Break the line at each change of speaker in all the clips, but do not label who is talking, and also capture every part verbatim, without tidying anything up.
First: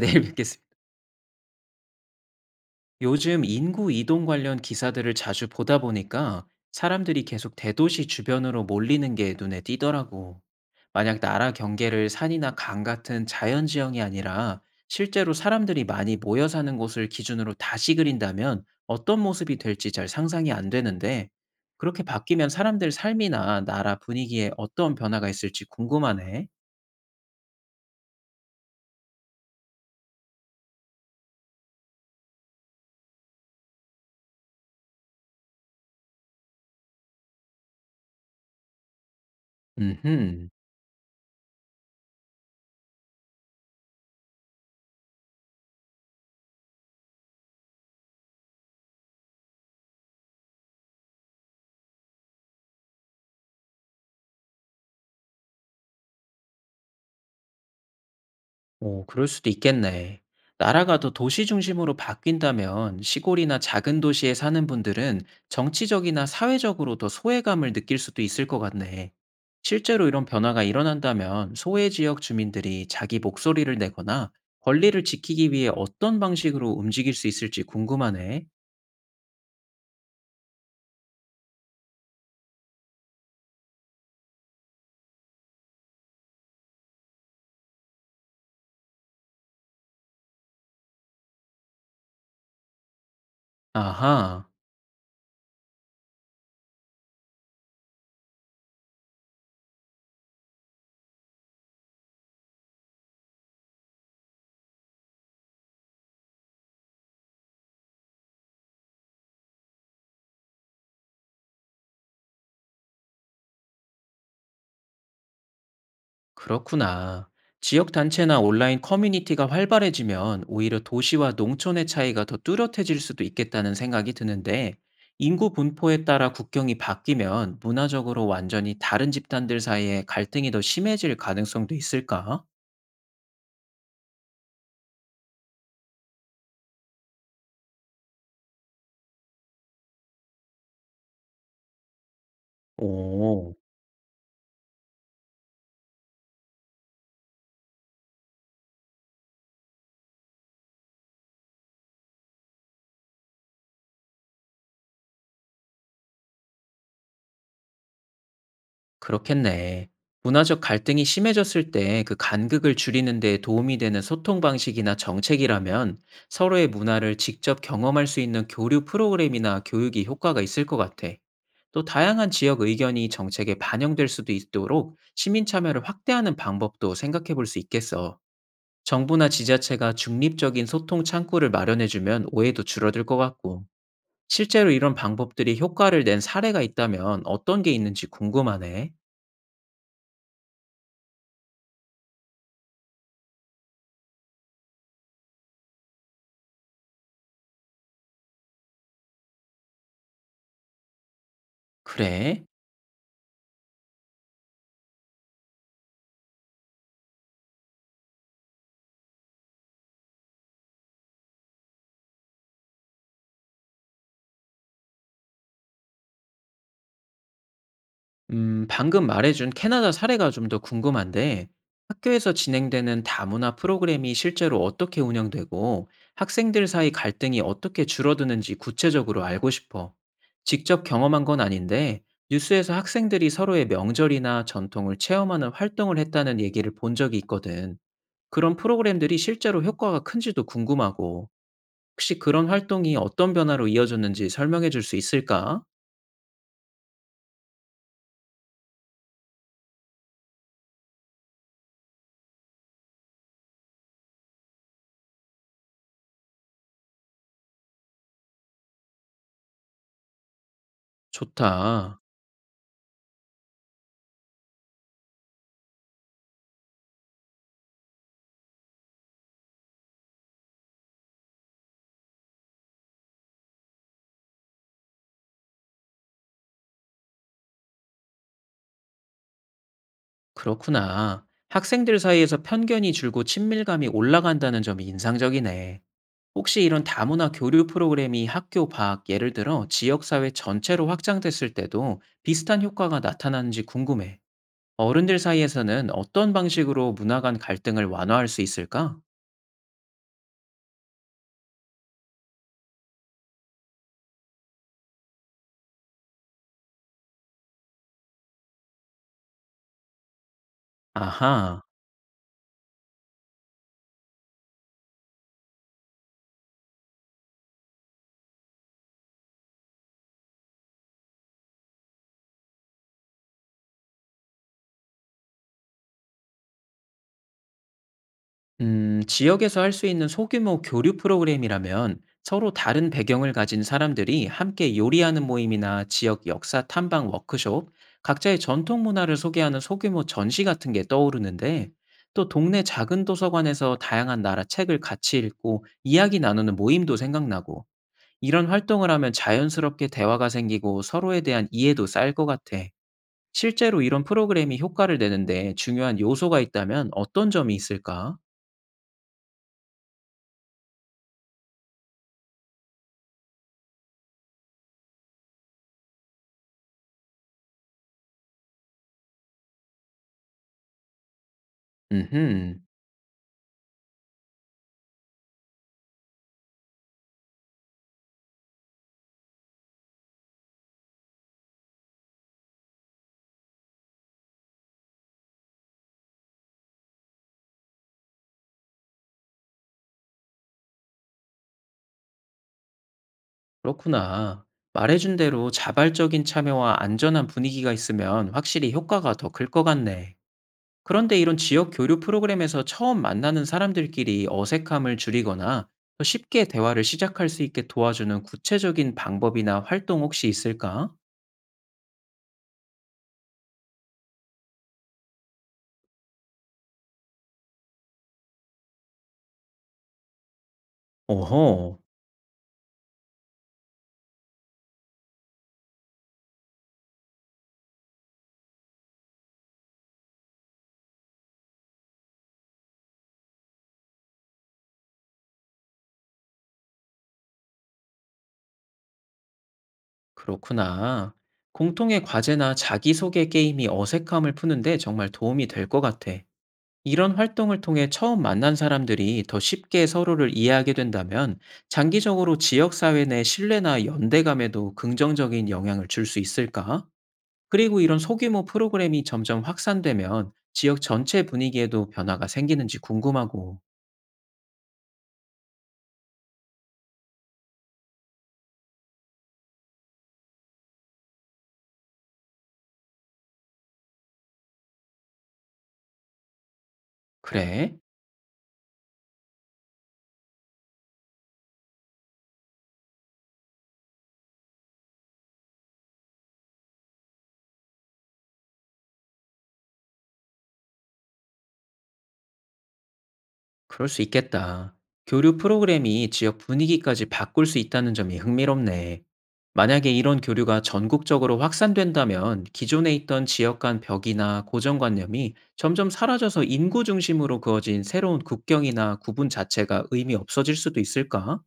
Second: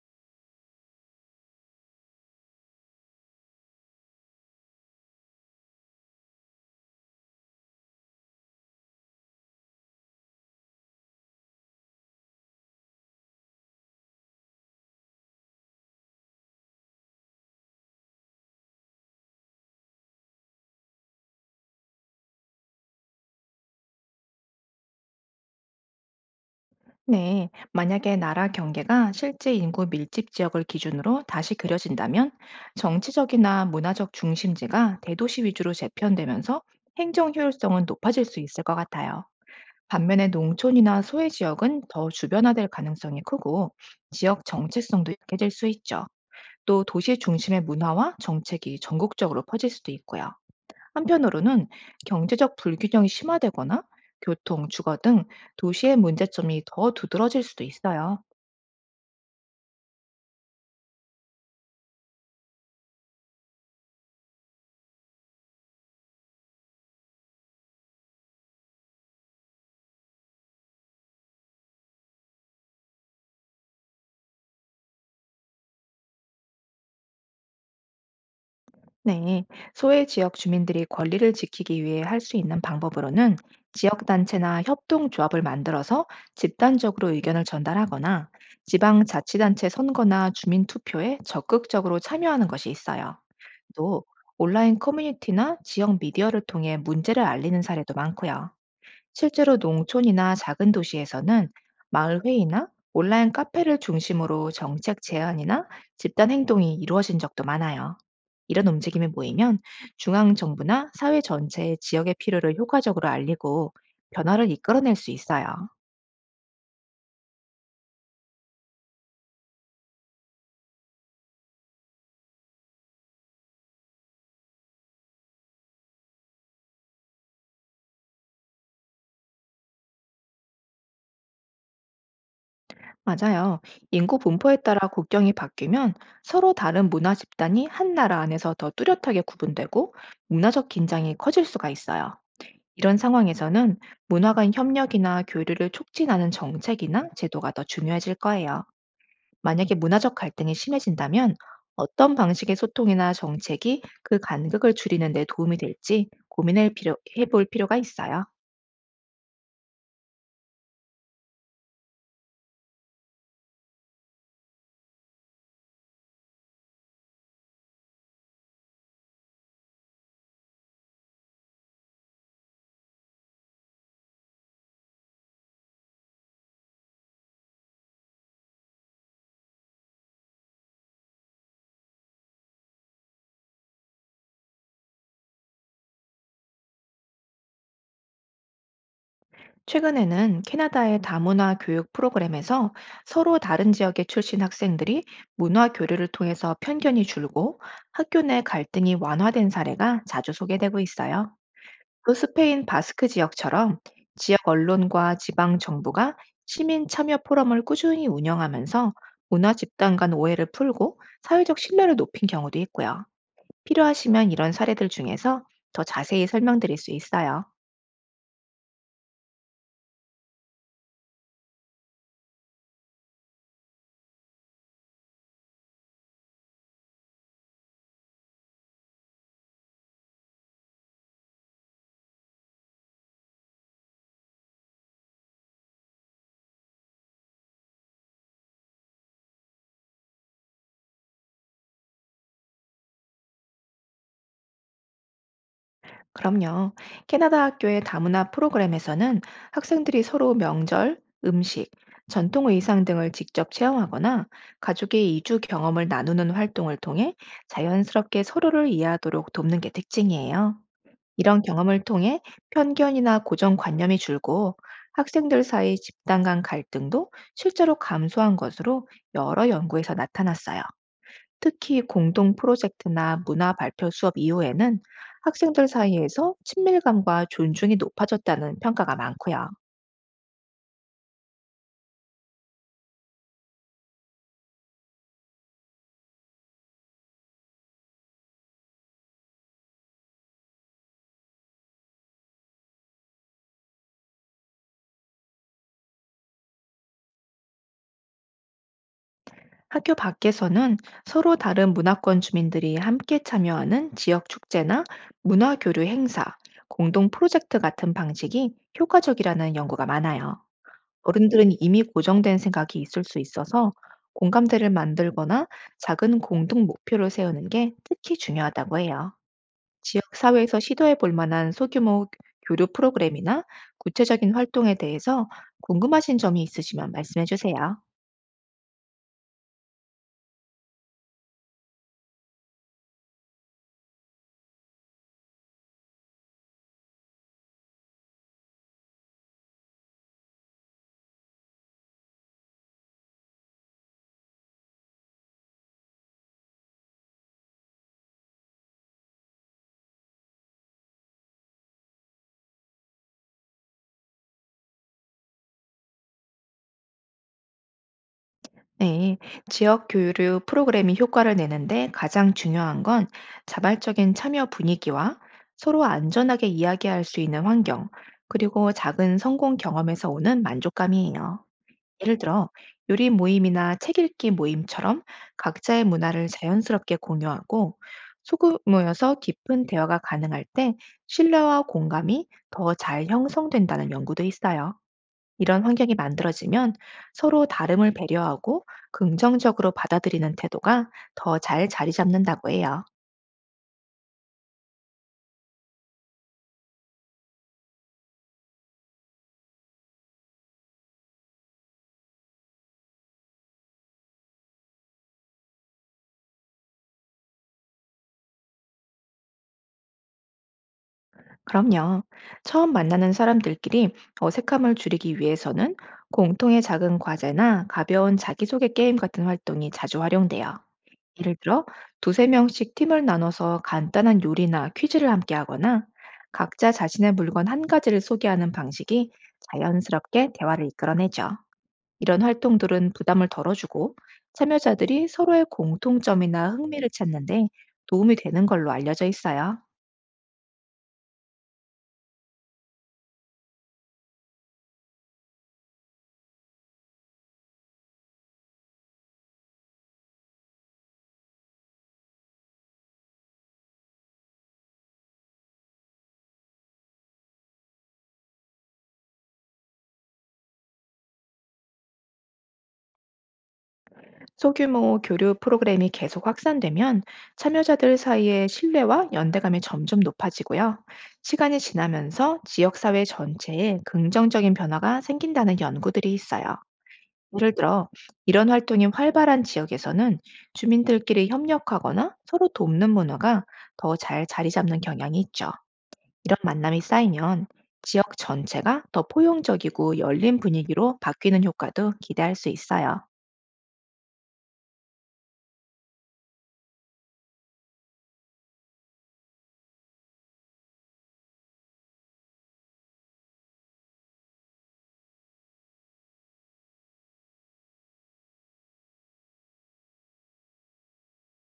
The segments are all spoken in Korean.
내일 뵙겠습니다. 요즘 인구 이동 관련 기사들을 자주 보다 보니까 사람들이 계속 대도시 주변으로 몰리는 게 눈에 띄더라고. 만약 나라 경계를 산이나 강 같은 자연 지형이 아니라 실제로 사람들이 많이 모여 사는 곳을 기준으로 다시 그린다면 어떤 모습이 될지 잘 상상이 안 되는데 그렇게 바뀌면 사람들 삶이나 나라 분위기에 어떤 변화가 있을지 궁금하네.
네, 만약에 나라 경계가 실제 인구 밀집 지역을 기준으로 다시 그려진다면, 정치적이나 문화적 중심지가 대도시 위주로 재편되면서 행정 효율성은 높아질 수 있을 것 같아요. 반면에
음흠.
농촌이나 소외 지역은 더 주변화될 가능성이 크고, 지역 정체성도 약해질 수 있죠. 또 도시 중심의 문화와 정책이 전국적으로 퍼질 수도 있고요. 한편으로는 경제적 불균형이 심화되거나 교통, 주거 등 도시의 문제점이 더 두드러질 수도 있어요.
오, 그럴 수도 있겠네. 나라가 더 도시 중심으로 바뀐다면 시골이나 작은 도시에 사는 분들은 정치적이나 사회적으로 더 소외감을 느낄 수도 있을 것 같네. 실제로 이런 변화가 일어난다면 소외 지역 주민들이 자기 목소리를 내거나 권리를 지키기 위해 어떤 방식으로 움직일 수 있을지 궁금하네.
네, 소외 지역 주민들이 권리를 지키기 위해 할 수 있는 방법으로는 지역단체나 협동조합을 만들어서 집단적으로 의견을 전달하거나, 지방자치단체 선거나 주민투표에 적극적으로 참여하는 것이 있어요. 또
아하.
온라인 커뮤니티나 지역 미디어를 통해 문제를 알리는 사례도 많고요. 실제로 농촌이나 작은 도시에서는 마을 회의나 온라인 카페를 중심으로 정책 제안이나 집단 행동이 이루어진 적도 많아요. 이런 움직임이 모이면 중앙 정부나 사회 전체의 지역의 필요를 효과적으로 알리고 변화를 이끌어낼 수 있어요.
그렇구나. 지역 단체나 온라인 커뮤니티가 활발해지면 오히려 도시와 농촌의 차이가 더 뚜렷해질 수도 있겠다는 생각이 드는데, 인구 분포에 따라 국경이 바뀌면 문화적으로 완전히 다른 집단들 사이에 갈등이 더 심해질 가능성도 있을까?
맞아요. 인구 분포에 따라 국경이 바뀌면 서로 다른 문화 집단이 한 나라 안에서 더 뚜렷하게 구분되고 문화적 긴장이 커질 수가 있어요. 이런
오.
상황에서는 문화 간 협력이나 교류를 촉진하는 정책이나 제도가 더 중요해질 거예요. 만약에 문화적 갈등이 심해진다면 어떤 방식의 소통이나 정책이 그 간극을 줄이는 데 도움이 될지 고민해 볼 필요가 있어요.
그렇겠네. 문화적 갈등이 심해졌을 때 그 간극을 줄이는 데 도움이 되는 소통 방식이나 정책이라면 서로의 문화를 직접 경험할 수 있는 교류 프로그램이나 교육이 효과가 있을 것 같아. 또 다양한 지역 의견이 정책에 반영될 수도 있도록 시민 참여를 확대하는 방법도 생각해 볼 수 있겠어. 정부나 지자체가 중립적인 소통 창구를 마련해주면 오해도 줄어들 것 같고, 실제로 이런 방법들이 효과를 낸 사례가 있다면 어떤 게 있는지 궁금하네.
최근에는 캐나다의 다문화 교육 프로그램에서 서로 다른 지역에 출신 학생들이 문화 교류를 통해서 편견이 줄고 학교 내 갈등이 완화된 사례가 자주 소개되고 있어요. 또
그래?
스페인 바스크 지역처럼 지역 언론과 지방 정부가 시민 참여 포럼을 꾸준히 운영하면서 문화 집단 간 오해를 풀고 사회적 신뢰를 높인 경우도 있고요. 필요하시면 이런 사례들 중에서 더 자세히 설명드릴 수 있어요.
음, 방금 말해준 캐나다 사례가 좀 더 궁금한데, 학교에서 진행되는 다문화 프로그램이 실제로 어떻게 운영되고, 학생들 사이 갈등이 어떻게 줄어드는지 구체적으로 알고 싶어. 직접 경험한 건 아닌데, 뉴스에서 학생들이 서로의 명절이나 전통을 체험하는 활동을 했다는 얘기를 본 적이 있거든. 그런 프로그램들이 실제로 효과가 큰지도 궁금하고, 혹시 그런 활동이 어떤 변화로 이어졌는지 설명해 줄 수 있을까?
그럼요. 캐나다 학교의 다문화 프로그램에서는 학생들이 서로 명절, 음식, 전통 의상 등을 직접 체험하거나 가족의 이주 경험을 나누는 활동을 통해 자연스럽게 서로를 이해하도록 돕는 게 특징이에요. 이런 경험을
좋다.
통해 편견이나 고정관념이 줄고 학생들 사이 집단 간 갈등도 실제로 감소한 것으로 여러 연구에서 나타났어요. 특히 공동 프로젝트나 문화 발표 수업 이후에는 학생들 사이에서 친밀감과 존중이 높아졌다는 평가가 많고요.
그렇구나. 학생들 사이에서 편견이 줄고 친밀감이 올라간다는 점이 인상적이네. 혹시 이런 다문화 교류 프로그램이 학교 밖, 예를 들어 지역사회 전체로 확장됐을 때도 비슷한 효과가 나타나는지 궁금해. 어른들 사이에서는 어떤 방식으로 문화 간 갈등을 완화할 수 있을까?
학교 밖에서는 서로 다른 문화권 주민들이 함께 참여하는 지역 축제나 문화 교류 행사, 공동 프로젝트 같은 방식이 효과적이라는 연구가 많아요. 어른들은
아하.
이미 고정된 생각이 있을 수 있어서 공감대를 만들거나 작은 공동 목표를 세우는 게 특히 중요하다고 해요. 지역 사회에서 시도해 볼 만한 소규모 교류 프로그램이나 구체적인 활동에 대해서 궁금하신 점이 있으시면 말씀해 주세요.
음, 지역에서 할 수 있는 소규모 교류 프로그램이라면 서로 다른 배경을 가진 사람들이 함께 요리하는 모임이나 지역 역사 탐방 워크숍, 각자의 전통 문화를 소개하는 소규모 전시 같은 게 떠오르는데, 또 동네 작은 도서관에서 다양한 나라 책을 같이 읽고 이야기 나누는 모임도 생각나고, 이런 활동을 하면 자연스럽게 대화가 생기고 서로에 대한 이해도 쌓일 것 같아. 실제로 이런 프로그램이 효과를 내는데 중요한 요소가 있다면 어떤 점이 있을까?
네, 지역 교류 프로그램이 효과를 내는데 가장 중요한 건 자발적인 참여 분위기와 서로 안전하게 이야기할 수 있는 환경, 그리고 작은 성공 경험에서 오는 만족감이에요. 예를 들어
음흠.
요리 모임이나 책 읽기 모임처럼 각자의 문화를 자연스럽게 공유하고 소규 모여서 깊은 대화가 가능할 때 신뢰와 공감이 더 잘 형성된다는 연구도 있어요. 이런 환경이 만들어지면 서로 다름을 배려하고 긍정적으로 받아들이는 태도가 더 잘 자리 잡는다고 해요.
그렇구나. 말해준 대로 자발적인 참여와 안전한 분위기가 있으면 확실히 효과가 더 클 것 같네. 그런데 이런 지역 교류 프로그램에서 처음 만나는 사람들끼리 어색함을 줄이거나 더 쉽게 대화를 시작할 수 있게 도와주는 구체적인 방법이나 활동 혹시 있을까?
그럼요. 처음 만나는 사람들끼리 어색함을 줄이기 위해서는 공통의 작은 과제나 가벼운 자기소개 게임 같은 활동이 자주 활용돼요. 예를 들어
오호,
두세 명씩 팀을 나눠서 간단한 요리나 퀴즈를 함께 하거나 각자 자신의 물건 한 가지를 소개하는 방식이 자연스럽게 대화를 이끌어내죠. 이런 활동들은 부담을 덜어주고 참여자들이 서로의 공통점이나 흥미를 찾는데 도움이 되는 걸로 알려져 있어요.
그렇구나. 공통의 과제나 자기소개 게임이 어색함을 푸는데 정말 도움이 될 것 같아. 이런 활동을 통해 처음 만난 사람들이 더 쉽게 서로를 이해하게 된다면 장기적으로 지역사회 내 신뢰나 연대감에도 긍정적인 영향을 줄 수 있을까? 그리고 이런 소규모 프로그램이 점점 확산되면 지역 전체 분위기에도 변화가 생기는지 궁금하고.
소규모 교류 프로그램이 계속 확산되면 참여자들 사이의 신뢰와 연대감이 점점 높아지고요. 시간이 지나면서 지역사회 전체에 긍정적인 변화가 생긴다는 연구들이 있어요. 예를
그래?
들어, 이런 활동이 활발한 지역에서는 주민들끼리 협력하거나 서로 돕는 문화가 더 잘 자리 잡는 경향이 있죠. 이런 만남이 쌓이면 지역 전체가 더 포용적이고 열린 분위기로 바뀌는 효과도 기대할 수 있어요.
그럴 수 있겠다. 교류 프로그램이 지역 분위기까지 바꿀 수 있다는 점이 흥미롭네. 만약에 이런 교류가 전국적으로 확산된다면 기존에 있던 지역 간 벽이나 고정관념이 점점 사라져서 인구 중심으로 그어진 새로운 국경이나 구분 자체가 의미 없어질 수도 있을까?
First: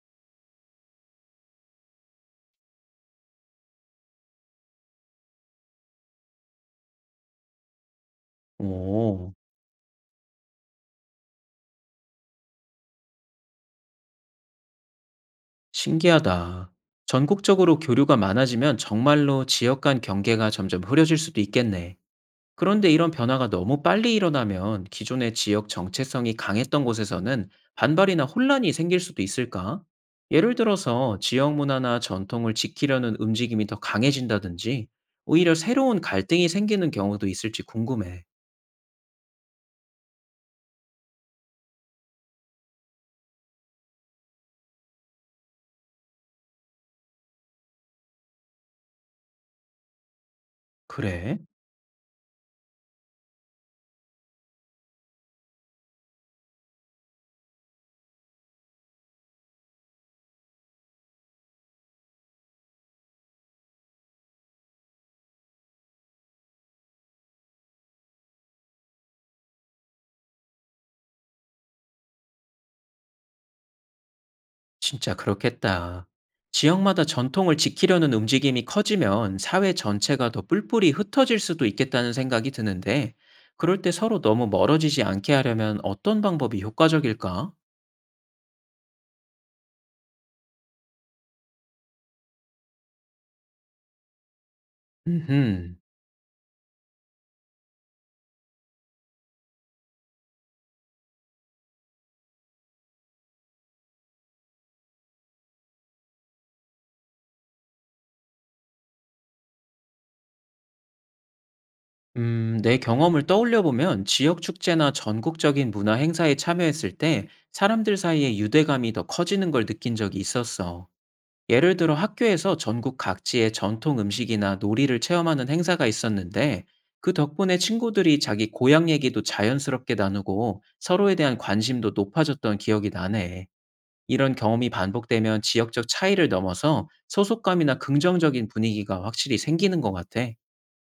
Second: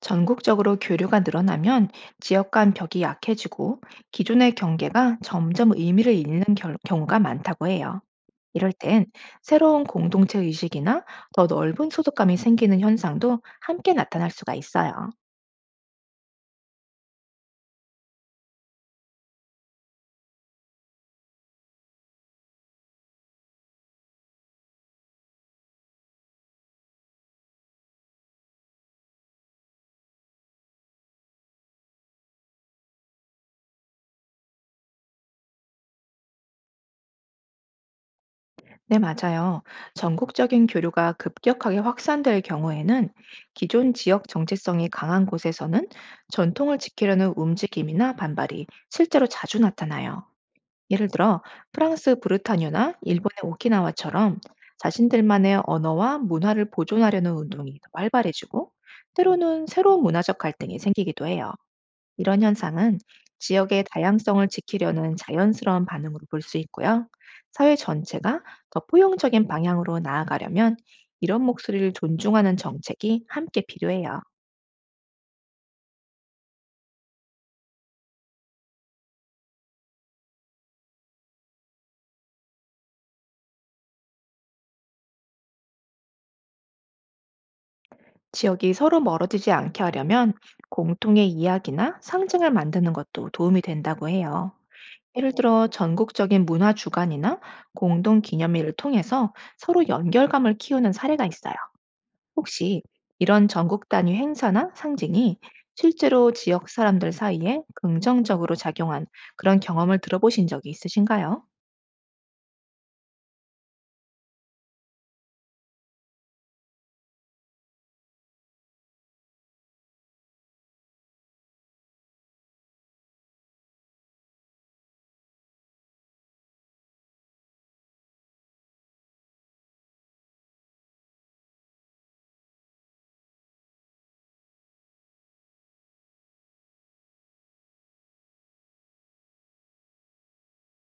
전국적으로 교류가 늘어나면 지역 간 벽이 약해지고 기존의 경계가 점점 의미를 잃는 결- 경우가 많다고 해요. 이럴 땐
오,
새로운 공동체 의식이나 더 넓은 소속감이 생기는 현상도 함께 나타날 수가 있어요.
신기하다. 전국적으로 교류가 많아지면 정말로 지역 간 경계가 점점 흐려질 수도 있겠네. 그런데 이런 변화가 너무 빨리 일어나면 기존의 지역 정체성이 강했던 곳에서는 반발이나 혼란이 생길 수도 있을까? 예를 들어서 지역 문화나 전통을 지키려는 움직임이 더 강해진다든지 오히려 새로운 갈등이 생기는 경우도 있을지 궁금해.
네, 맞아요. 전국적인 교류가 급격하게 확산될 경우에는 기존 지역 정체성이 강한 곳에서는 전통을 지키려는 움직임이나 반발이 실제로 자주 나타나요. 예를
그래?
들어 프랑스 브르타뉴나 일본의 오키나와처럼 자신들만의 언어와 문화를 보존하려는 운동이 더 활발해지고, 때로는 새로운 문화적 갈등이 생기기도 해요. 이런 현상은 지역의 다양성을 지키려는 자연스러운 반응으로 볼 수 있고요. 사회 전체가 더 포용적인 방향으로 나아가려면 이런 목소리를 존중하는 정책이 함께 필요해요.
진짜 그렇겠다. 지역마다 전통을 지키려는 움직임이 커지면 사회 전체가 더 뿔뿔이 흩어질 수도 있겠다는 생각이 드는데 그럴 때 서로 너무 멀어지지 않게 하려면 어떤 방법이 효과적일까?
지역이 서로 멀어지지 않게 하려면 공통의 이야기나 상징을 만드는 것도 도움이 된다고 해요. 예를 들어
음흠.
전국적인 문화 주간이나 공동 기념일을 통해서 서로 연결감을 키우는 사례가 있어요. 혹시 이런 전국 단위 행사나 상징이 실제로 지역 사람들 사이에 긍정적으로 작용한 그런 경험을 들어보신 적이 있으신가요?
음, 내 경험을 떠올려 보면 지역 축제나 전국적인 문화 행사에 참여했을 때 사람들 사이의 유대감이 더 커지는 걸 느낀 적이 있었어. 예를 들어 학교에서 전국 각지의 전통 음식이나 놀이를 체험하는 행사가 있었는데 그 덕분에 친구들이 자기 고향 얘기도 자연스럽게 나누고 서로에 대한 관심도 높아졌던 기억이 나네. 이런 경험이 반복되면 지역적 차이를 넘어서 소속감이나 긍정적인 분위기가 확실히 생기는 것 같아.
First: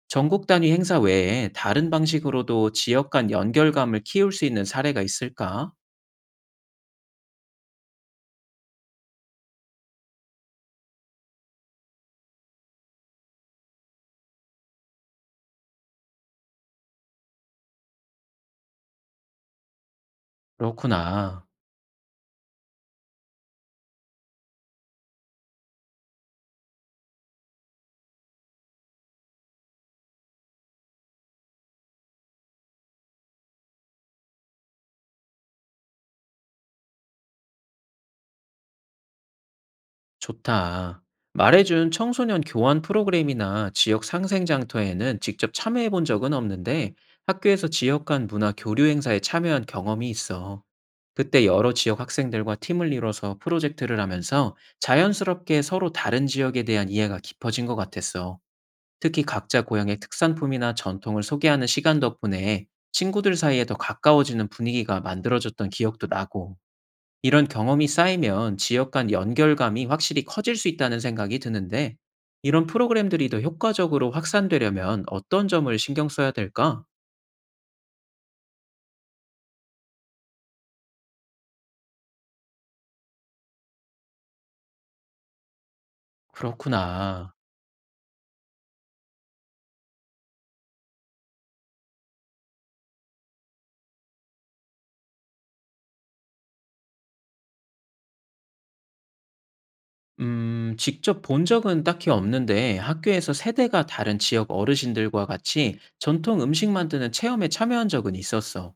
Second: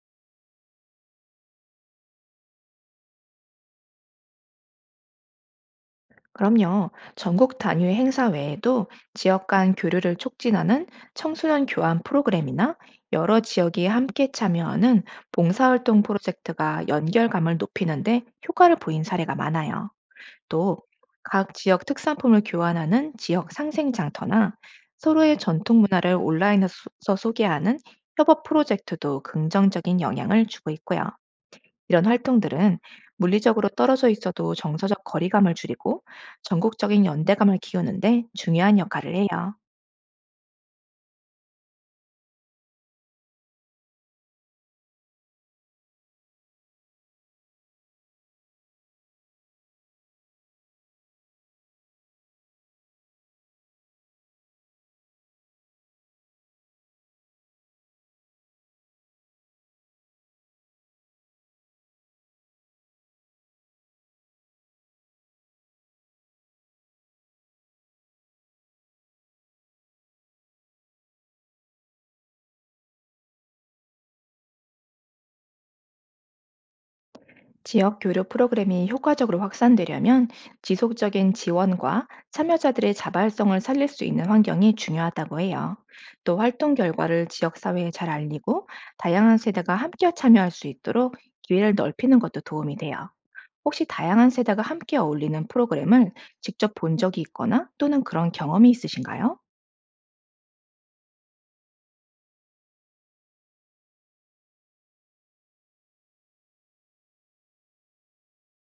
전국 단위 행사 외에 다른 방식으로도 지역 간 연결감을 키울 수 있는 사례가 있을까?
그럼요. 전국 단위의 행사 외에도 지역 간 교류를 촉진하는 청소년 교환 프로그램이나 여러 지역이 함께 참여하는 봉사활동 프로젝트가 연결감을 높이는데 효과를 보인 사례가 많아요. 또
그렇구나.
각 지역 특산품을 교환하는 지역 상생 장터나 서로의 전통 문화를 온라인에서 소개하는 협업 프로젝트도 긍정적인 영향을 주고 있고요. 이런 활동들은 물리적으로 떨어져 있어도 정서적 거리감을 줄이고 전국적인 연대감을 키우는데 중요한 역할을 해요.
좋다. 말해준 청소년 교환 프로그램이나 지역 상생 장터에는 직접 참여해 본 적은 없는데 학교에서 지역 간 문화 교류 행사에 참여한 경험이 있어. 그때 여러 지역 학생들과 팀을 이뤄서 프로젝트를 하면서 자연스럽게 서로 다른 지역에 대한 이해가 깊어진 것 같았어. 특히 각자 고향의 특산품이나 전통을 소개하는 시간 덕분에 친구들 사이에 더 가까워지는 분위기가 만들어졌던 기억도 나고, 이런 경험이 쌓이면 지역 간 연결감이 확실히 커질 수 있다는 생각이 드는데, 이런 프로그램들이 더 효과적으로 확산되려면 어떤 점을 신경 써야 될까?
지역 교류 프로그램이 효과적으로 확산되려면 지속적인 지원과 참여자들의 자발성을 살릴 수 있는 환경이 중요하다고 해요. 또 활동 결과를
그렇구나.
지역사회에 잘 알리고 다양한 세대가 함께 참여할 수 있도록 기회를 넓히는 것도 도움이 돼요. 혹시 다양한 세대가 함께 어울리는 프로그램을 직접 본 적이 있거나 또는 그런 경험이 있으신가요?
음, 직접 본 적은 딱히 없는데 학교에서 세대가 다른 지역 어르신들과 같이 전통 음식 만드는 체험에 참여한 적은 있었어.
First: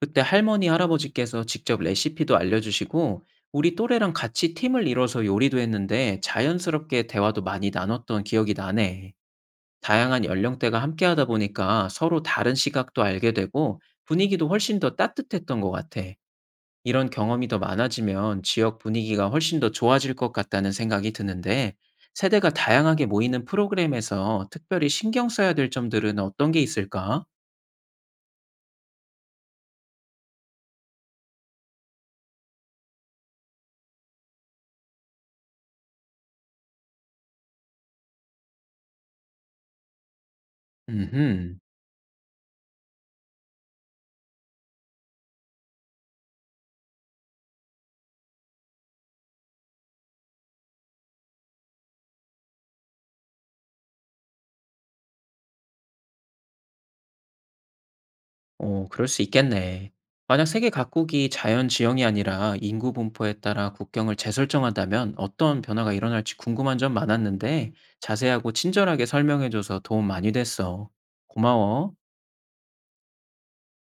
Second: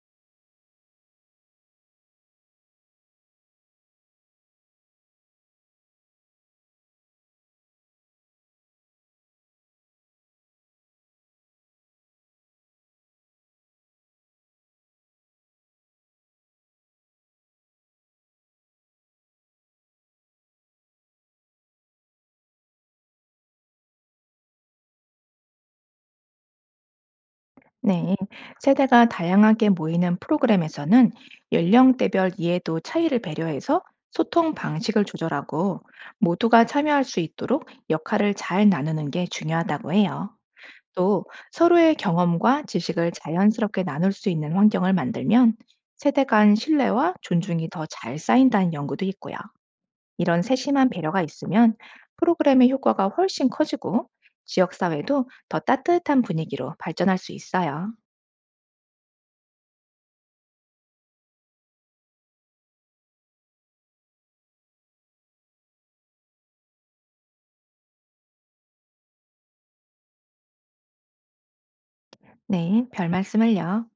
그때 할머니, 할아버지께서 직접 레시피도 알려주시고, 우리 또래랑 같이 팀을 이뤄서 요리도 했는데 자연스럽게 대화도 많이 나눴던 기억이 나네. 다양한 연령대가 함께 하다 보니까 서로 다른 시각도 알게 되고 분위기도 훨씬 더 따뜻했던 것 같아. 이런 경험이 더 많아지면 지역 분위기가 훨씬 더 좋아질 것 같다는 생각이 드는데, 세대가 다양하게 모이는 프로그램에서 특별히 신경 써야 될 점들은 어떤 게 있을까?
네, 세대가 다양하게 모이는 프로그램에서는 연령대별 이해도 차이를 배려해서 소통 방식을 조절하고 모두가 참여할 수 있도록 역할을 잘 나누는 게 중요하다고 해요. 또
음흠.
서로의 경험과 지식을 자연스럽게 나눌 수 있는 환경을 만들면 세대 간 신뢰와 존중이 더 잘 쌓인다는 연구도 있고요. 이런 세심한 배려가 있으면 프로그램의 효과가 훨씬 커지고 지역사회도 더 따뜻한 분위기로 발전할 수 있어요.
어, 그럴 수 있겠네. 만약 세계 각국이 자연 지형이 아니라 인구 분포에 따라 국경을 재설정한다면 어떤 변화가 일어날지 궁금한 점 많았는데 자세하고 친절하게 설명해줘서 도움 많이 됐어. 고마워.
네, 별 말씀을요.